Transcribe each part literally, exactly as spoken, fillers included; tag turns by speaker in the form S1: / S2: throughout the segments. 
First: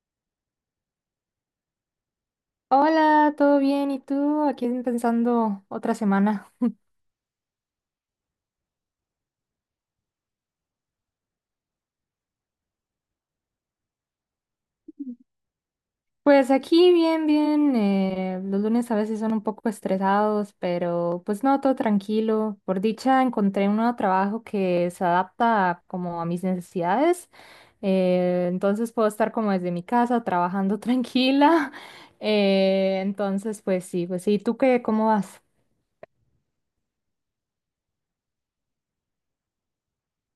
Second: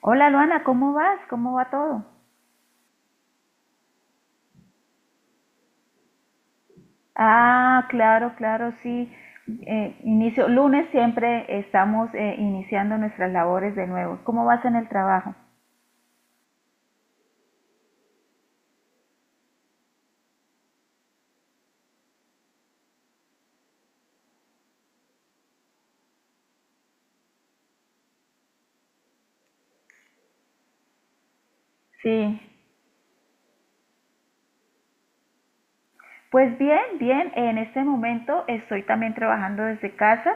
S1: Hola Luana, ¿cómo vas? ¿Cómo va todo?
S2: Hola, ¿todo bien? ¿Y tú? Aquí pensando otra semana.
S1: Ah, claro, claro, sí. Eh, inicio, lunes siempre estamos eh, iniciando nuestras labores de nuevo. ¿Cómo vas en el trabajo?
S2: Pues aquí bien, bien. Eh, los lunes a veces son un poco estresados, pero pues no, todo tranquilo. Por dicha encontré un nuevo trabajo que se adapta como a mis necesidades. Eh, entonces puedo estar como desde mi casa trabajando tranquila.
S1: Sí.
S2: Eh, entonces, pues sí, pues sí. ¿Tú qué? ¿Cómo vas?
S1: Pues bien, bien, en este momento estoy también trabajando desde casa.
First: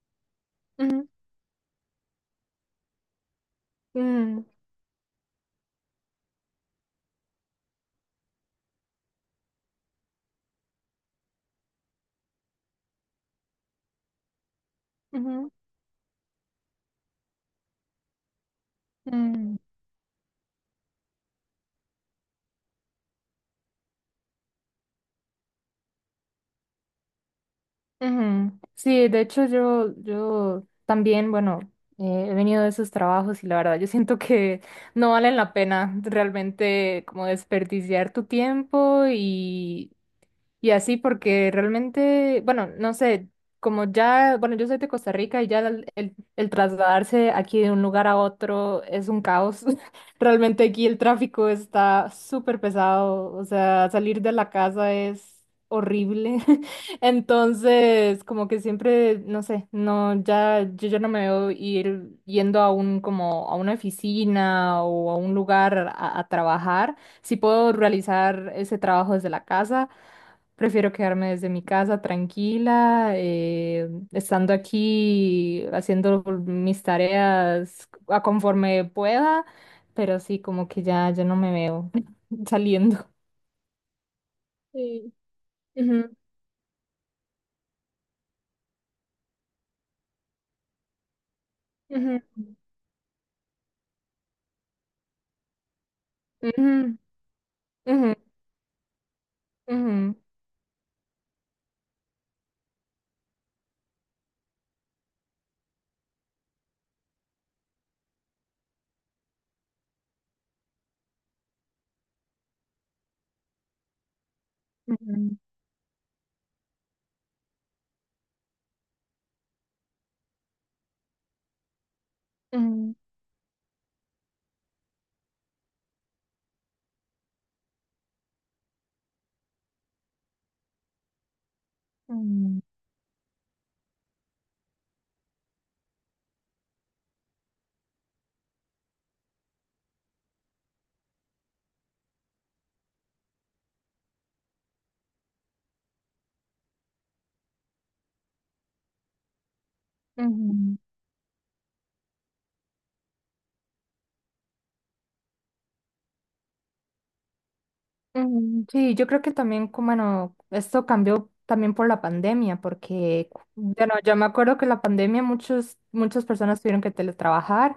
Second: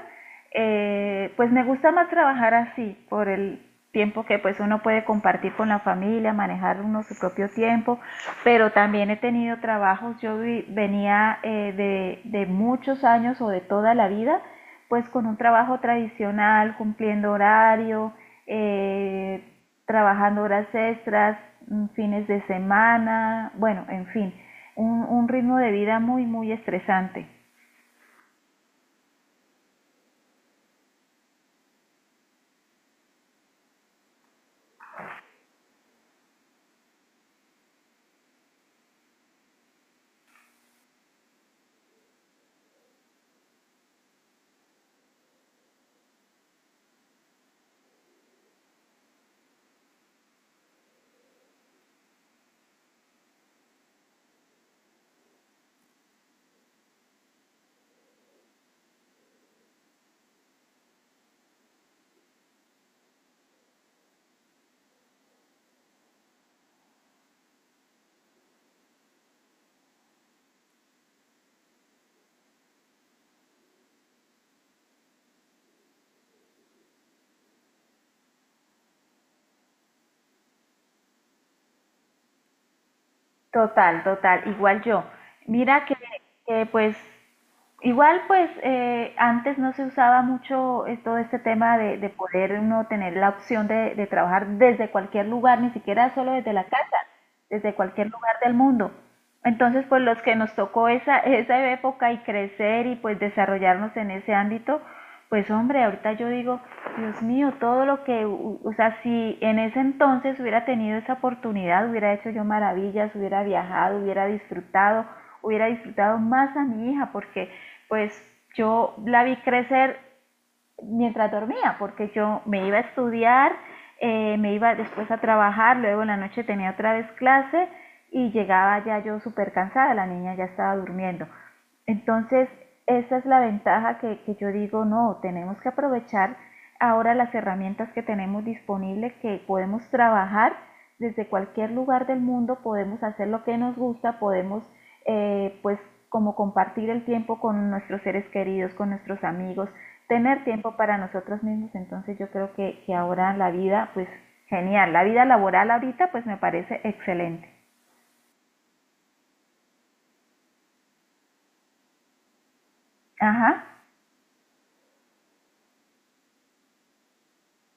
S2: Ujú,
S1: Eh, pues me gusta más trabajar así, por el tiempo que
S2: mm,
S1: pues uno puede compartir con la familia, manejar uno su propio tiempo, pero también he tenido trabajos, yo vi- venía eh, de, de muchos años o de toda la vida pues con un
S2: ujú,
S1: trabajo tradicional, cumpliendo horario, eh,
S2: mm.
S1: trabajando horas extras, mm, fines de semana, bueno, en fin, un, un ritmo de vida muy, muy estresante.
S2: Ujú. Sí, de hecho yo, yo también, bueno, eh, he venido de esos trabajos y la verdad yo siento que no valen la pena realmente como desperdiciar tu tiempo y y así porque realmente, bueno, no sé, como ya, bueno, yo soy de Costa Rica y ya el, el- el trasladarse aquí de un lugar a otro es un caos. Realmente aquí el tráfico está súper pesado, o sea, salir de la casa es horrible. Entonces, como que siempre, no sé, no, ya, yo ya no me veo ir yendo a un, como, a una oficina o a un lugar a, a trabajar. Si puedo realizar ese trabajo desde la casa. Prefiero quedarme desde mi casa tranquila, eh, estando aquí haciendo mis tareas a conforme pueda, pero sí, como que ya, ya no me veo saliendo.
S1: Total, total, igual yo.
S2: Sí.
S1: Mira que,
S2: Ujú,
S1: que, pues igual pues eh, antes no se usaba mucho eh, todo este tema de, de
S2: ujú,
S1: poder uno tener la opción de, de trabajar desde cualquier lugar, ni siquiera solo desde la
S2: ujú,
S1: casa, desde cualquier
S2: ujú,
S1: lugar del mundo. Entonces pues
S2: ujú,
S1: los que nos tocó esa, esa época y crecer y pues desarrollarnos en ese ámbito, pues hombre, ahorita yo digo, Dios mío, todo lo que, o sea, si en ese entonces hubiera tenido esa oportunidad, hubiera hecho yo maravillas, hubiera viajado, hubiera disfrutado,
S2: ujú,
S1: hubiera disfrutado más a mi hija, porque pues yo la vi crecer mientras dormía, porque yo me iba a
S2: ujú,
S1: estudiar, eh, me iba después a trabajar, luego en la noche tenía otra vez clase y llegaba ya yo súper cansada, la niña ya estaba durmiendo. Entonces,
S2: ujú,
S1: esa es la ventaja que, que yo digo, no, tenemos que aprovechar ahora las herramientas que tenemos disponibles, que podemos trabajar desde cualquier lugar del mundo, podemos hacer lo que nos gusta, podemos eh, pues como compartir el tiempo con nuestros seres queridos, con nuestros amigos, tener tiempo
S2: ujú,
S1: para nosotros mismos, entonces yo creo que, que ahora la vida, pues genial, la vida laboral ahorita pues me parece excelente.
S2: ujú. Sí, yo creo que también, como, bueno, esto cambió también por la pandemia, porque,
S1: Ajá.
S2: bueno, yo me acuerdo que la pandemia muchos, muchas personas tuvieron que teletrabajar.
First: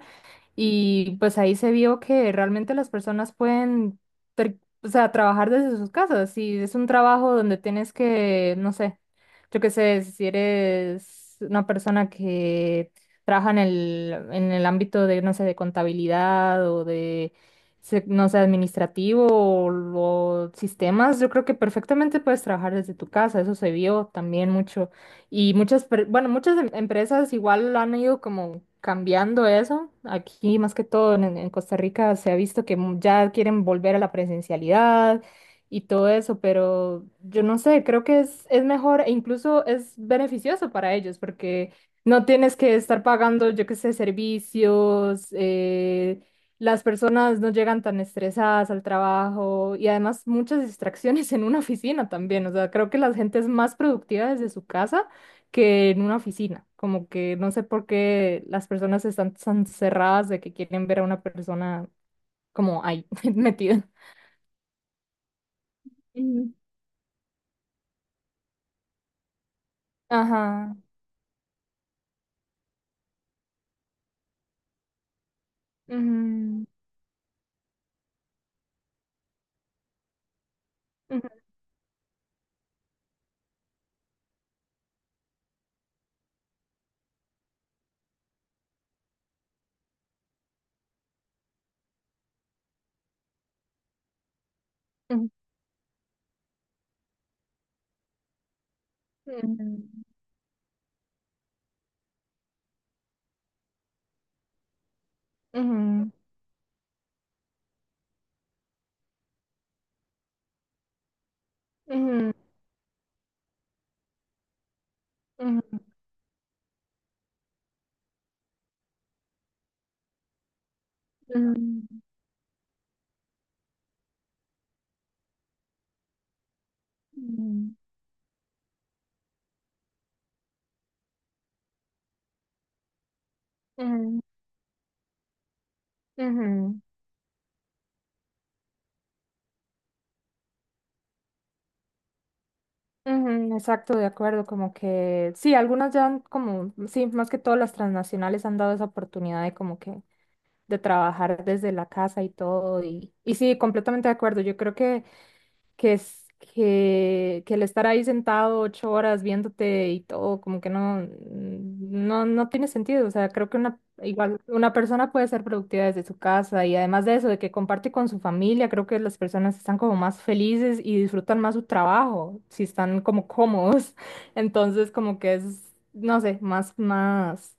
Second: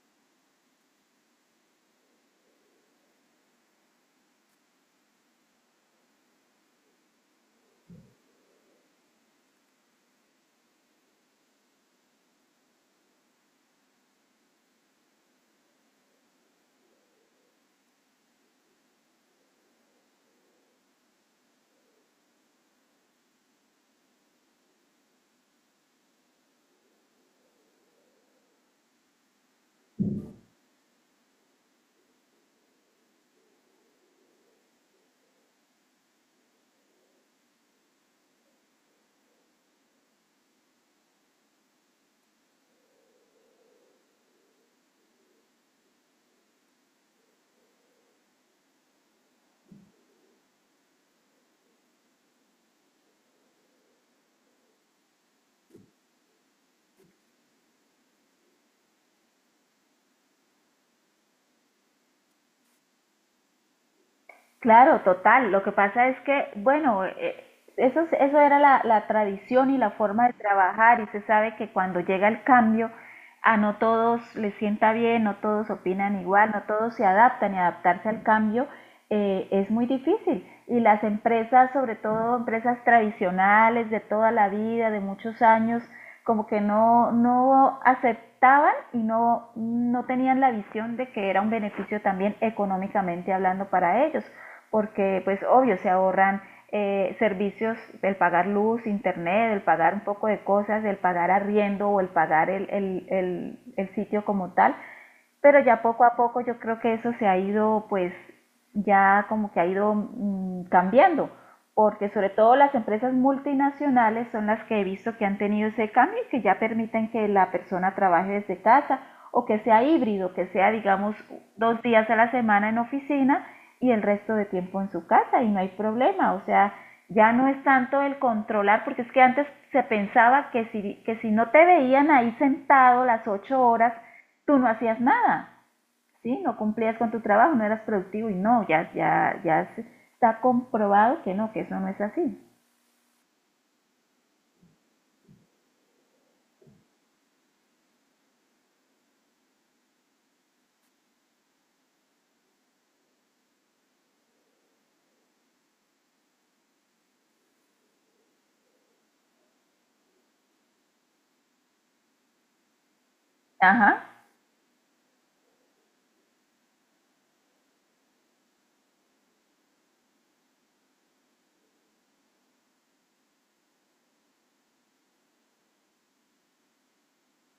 S2: Y pues ahí se vio que realmente las personas pueden, ter- o sea, trabajar desde sus casas. Y es un trabajo donde tienes que, no sé, yo qué sé, si eres una persona que trabaja en el, en el ámbito de, no sé, de contabilidad o de, se- no sé, administrativo o, o sistemas, yo creo que perfectamente puedes trabajar desde tu casa. Eso se vio también mucho y muchas, per- bueno, muchas em- empresas igual han ido como cambiando eso. Aquí, más que todo en, en Costa Rica, se ha visto que mu- ya quieren volver a la presencialidad y todo eso, pero yo no sé, creo que es, es mejor e incluso es beneficioso para ellos porque no tienes que estar pagando, yo qué sé, servicios, eh, las personas no llegan tan estresadas al trabajo y además muchas distracciones en una oficina también. O sea, creo que la gente es más productiva desde su casa que en una oficina. Como que no sé por qué las personas están tan cerradas de que quieren ver a una persona como ahí, metida.
S1: Claro, total. Lo que pasa es que,
S2: Ujú.
S1: bueno, eh, eso, es- eso era la, la tradición y la forma de
S2: Ajá.
S1: trabajar y se sabe que cuando llega el cambio, a no todos les sienta bien, no todos opinan igual, no
S2: Ujú,
S1: todos se adaptan y adaptarse al cambio eh, es muy difícil. Y las
S2: ujú,
S1: empresas, sobre todo empresas tradicionales de toda la vida, de muchos años, como que no, no aceptaban y no, no tenían la visión de que era un beneficio también económicamente hablando para ellos porque
S2: ujú,
S1: pues obvio se ahorran eh, servicios, el pagar luz, internet, el pagar un poco de cosas, el pagar arriendo o el pagar el, el, el, el sitio como tal, pero ya poco a poco yo creo que eso se ha ido pues ya como que ha ido mm, cambiando, porque sobre
S2: ujú,
S1: todo las empresas multinacionales son las que he visto que han tenido
S2: ujú,
S1: ese cambio y que ya permiten que la persona trabaje desde casa o que sea híbrido, que sea digamos
S2: ujú,
S1: dos
S2: ujú,
S1: días a la semana en oficina y el resto de tiempo en su casa y no hay problema, o sea, ya no es tanto el controlar, porque es que antes se pensaba que si, que si no te veían ahí sentado las ocho horas,
S2: ujú,
S1: tú no hacías nada,
S2: ujú,
S1: ¿sí? No
S2: ujú,
S1: cumplías con tu trabajo, no eras productivo y no, ya, ya, ya está comprobado que no, que eso no es así.
S2: ujú, exacto, de acuerdo, como que sí, algunas ya han como, sí, más que todas las transnacionales han dado esa oportunidad de como que de trabajar desde la casa y todo. Y, y sí, completamente de acuerdo. Yo creo que, que es que, que el estar ahí sentado ocho horas viéndote y todo, como que no, no, no tiene sentido. O sea, creo que una,
S1: Ajá,
S2: igual una persona puede ser productiva desde su casa y además de eso, de que comparte con su familia, creo que las personas están como más felices y disfrutan más su trabajo, si están como cómodos. Entonces, como que es, no sé, más, más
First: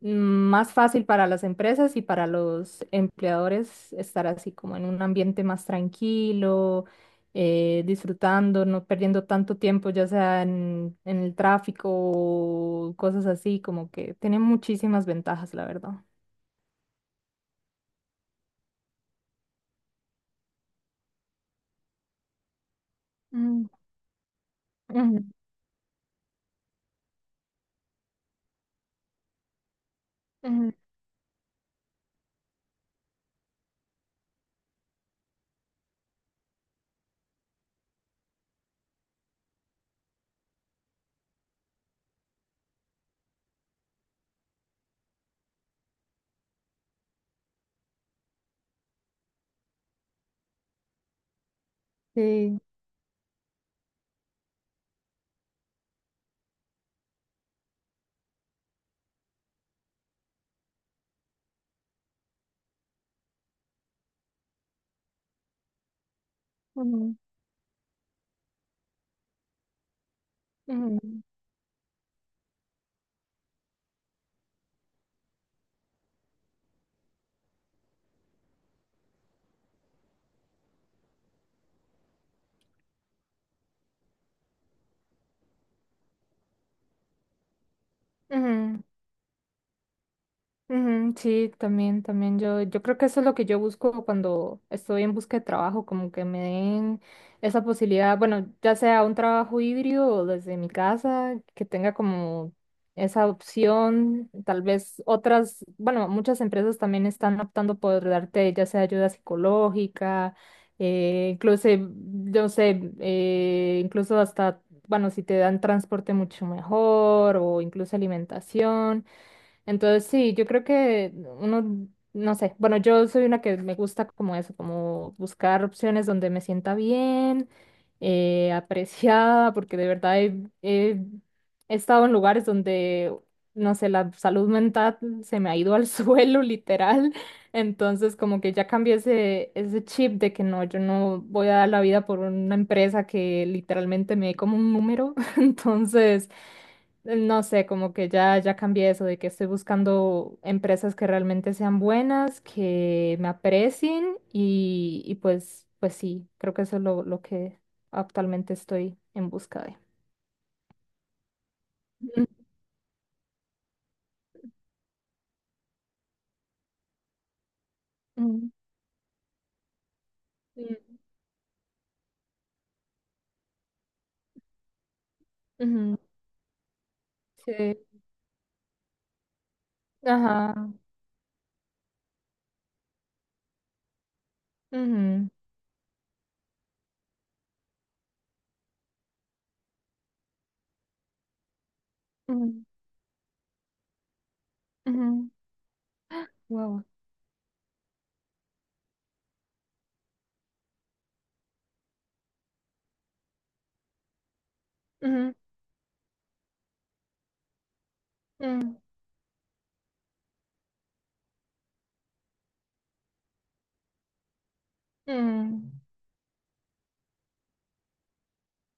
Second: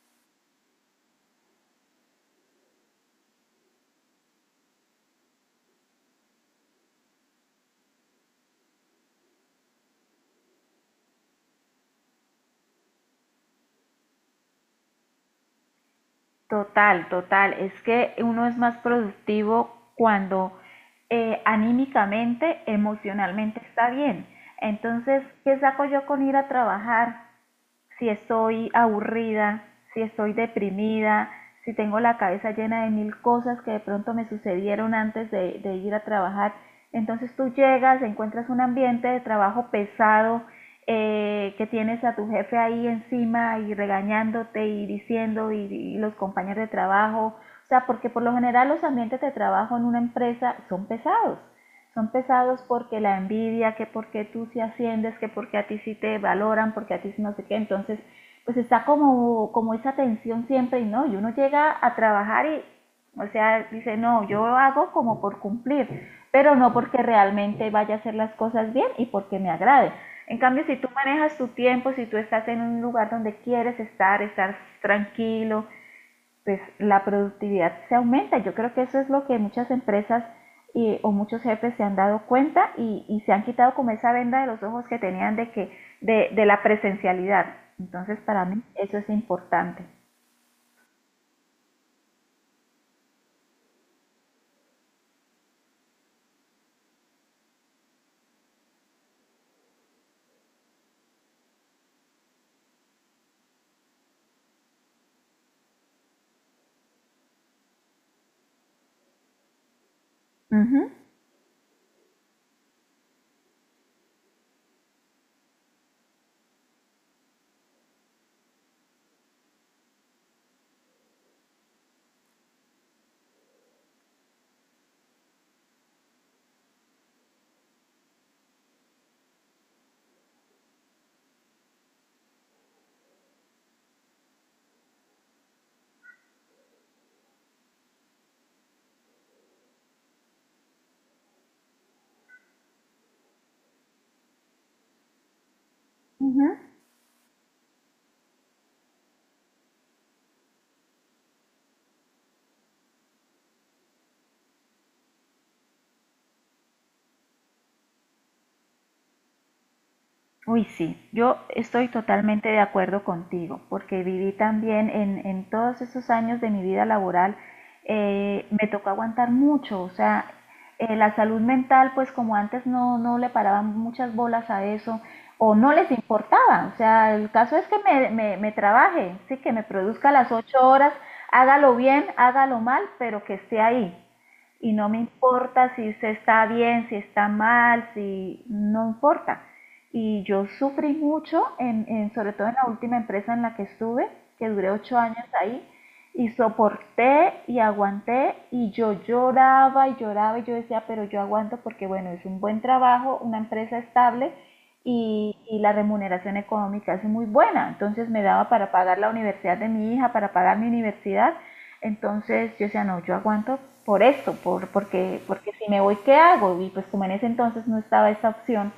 S2: más fácil para las empresas y para los empleadores estar así como en un ambiente más tranquilo, eh, disfrutando, no perdiendo tanto tiempo, ya sea en, en el tráfico o cosas así, como que tiene muchísimas ventajas, la verdad.
S1: total, total. Es que uno es más productivo cuando eh, anímicamente, emocionalmente
S2: Mm,
S1: está bien. Entonces,
S2: ujú,
S1: ¿qué saco yo con ir a trabajar? Si estoy aburrida, si estoy
S2: ujú,
S1: deprimida, si tengo la cabeza llena de mil cosas que de pronto me sucedieron antes de, de ir a trabajar. Entonces tú llegas, encuentras un ambiente de trabajo pesado, eh, que tienes a tu jefe ahí encima y regañándote y diciendo y, y los compañeros de trabajo, o sea, porque por lo general los ambientes de trabajo en una empresa son pesados son
S2: sí.
S1: pesados porque la envidia, que porque tú sí asciendes, que porque a ti sí te valoran, porque a ti sí no sé qué, entonces pues está como, como esa tensión siempre y no, y uno llega a trabajar y, o sea, dice, no, yo lo hago como por cumplir, pero no porque
S2: Ujú,
S1: realmente vaya a hacer las cosas bien y porque me agrade. En cambio, si tú
S2: ujú,
S1: manejas tu tiempo, si tú estás en un lugar donde quieres estar, estar tranquilo, pues la productividad se aumenta. Yo creo que eso es lo que muchas empresas y, o muchos jefes se han dado cuenta y, y, se han quitado como esa venda de los ojos que tenían de que de, de la presencialidad. Entonces para mí
S2: ujú.
S1: eso es importante.
S2: Ujú, sí, también, también yo, yo creo que eso es lo que yo busco cuando estoy en busca de trabajo, como que me den esa posibilidad, bueno, ya sea un trabajo híbrido o desde mi casa, que tenga como esa opción, tal vez otras, bueno, muchas empresas también están optando por darte ya sea ayuda psicológica,
S1: Uh -huh,
S2: eh, incluso, yo sé, eh, incluso hasta, bueno, si te dan transporte mucho mejor o incluso alimentación. Entonces, sí, yo creo que uno, no sé, bueno, yo soy una que me gusta como eso, como buscar opciones donde me sienta bien, eh, apreciada, porque de verdad he, he- he estado en lugares donde, no sé, la salud mental se me ha ido al suelo, literal. Entonces, como que ya cambié ese, ese chip de que no, yo no voy a dar la vida por una empresa que literalmente me dé como un número.
S1: uh
S2: Entonces...
S1: -huh.
S2: No sé, como que ya, ya cambié eso de que estoy buscando empresas que realmente sean buenas, que me aprecien y, y pues, pues sí, creo que eso es lo, lo que actualmente estoy en busca de.
S1: Uy, sí, yo estoy totalmente de acuerdo contigo, porque viví también en, en todos esos años de mi vida laboral, eh,
S2: Ujú,
S1: me tocó aguantar mucho, o sea,
S2: ujú,
S1: eh, la salud mental, pues como antes no, no le paraban muchas bolas a eso, o no les
S2: ujú,
S1: importaba, o sea, el caso es
S2: sí,
S1: que me, me, me trabaje, sí, que me produzca las
S2: ajá.
S1: ocho horas, hágalo bien, hágalo mal, pero que esté ahí y no me
S2: Ujú,
S1: importa si usted está bien, si está mal, si no importa. Y yo sufrí mucho, en, en, sobre todo en
S2: ujú,
S1: la última empresa en la que estuve, que duré ocho años
S2: ujú,
S1: ahí, y
S2: wow.
S1: soporté y aguanté y yo lloraba y lloraba y yo decía, pero yo aguanto porque bueno, es un buen trabajo, una empresa estable
S2: Ujú,
S1: y, y la remuneración económica es muy buena, entonces me daba para
S2: ujú,
S1: pagar la universidad de mi hija, para pagar mi universidad entonces yo decía, no, yo aguanto por esto, por, porque, porque si
S2: ujú,
S1: me voy, ¿qué hago? Y pues como en ese entonces no estaba esa opción,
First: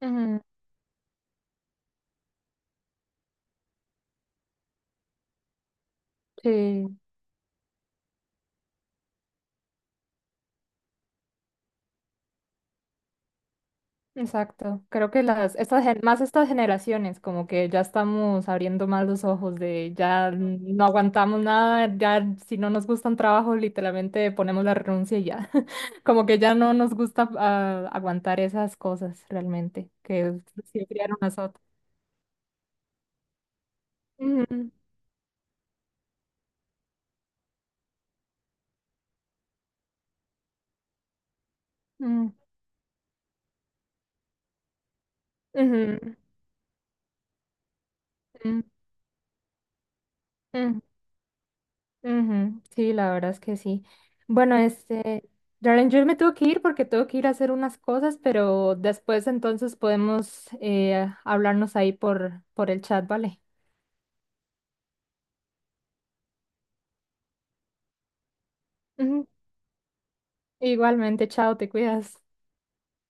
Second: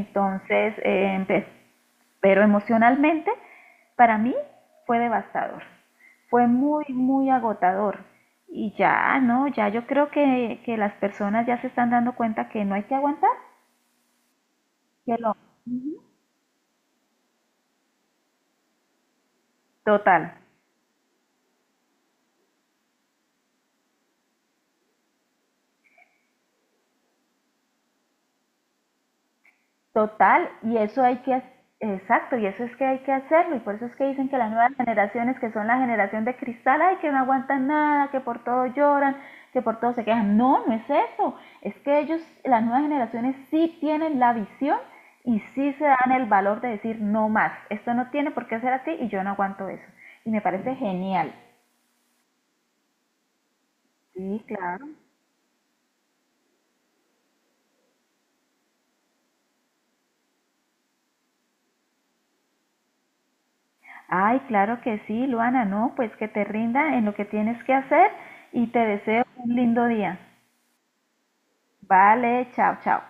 S2: ujú,
S1: eh, empecé. Pero emocionalmente, para mí fue devastador, fue muy,
S2: sí.
S1: muy agotador. Y ya, no, ya yo creo que, que las personas ya se están dando cuenta que no hay que aguantar,
S2: Exacto. Creo
S1: que
S2: que
S1: lo
S2: las, estas, gen- más estas generaciones, como que ya estamos abriendo más los ojos de ya
S1: total,
S2: no aguantamos nada, ya si no nos gusta un trabajo, literalmente ponemos la renuncia y ya. Como que ya no nos gusta ah, aguantar esas cosas realmente, que
S1: total, y
S2: siempre
S1: eso hay
S2: criaron
S1: que,
S2: nosotros.
S1: exacto, y eso es que hay que hacerlo, y por eso es que dicen que las
S2: Ujú,
S1: nuevas generaciones, que son la generación de cristal, ay, que no aguantan nada, que por todo lloran, que por todo se quejan. No, no es eso, es que ellos,
S2: ujú,
S1: las nuevas generaciones sí tienen la visión y sí se
S2: ujú,
S1: dan el valor de decir no más, esto no tiene por qué
S2: ujú,
S1: ser así y yo no aguanto eso. Y me parece
S2: ujú.
S1: genial.
S2: Ujú, sí, la verdad es que sí.
S1: Sí,
S2: Bueno,
S1: claro.
S2: este, Darren, yo me tengo que ir porque tengo que ir a hacer unas cosas, pero después entonces podemos eh, hablarnos ahí por, por el chat, ¿vale?
S1: Ay, claro que sí, Luana, no, pues que te rinda en lo que tienes que hacer y te deseo
S2: Ujú,
S1: un lindo día.
S2: igualmente, chao, te cuidas.
S1: Vale, chao, chao.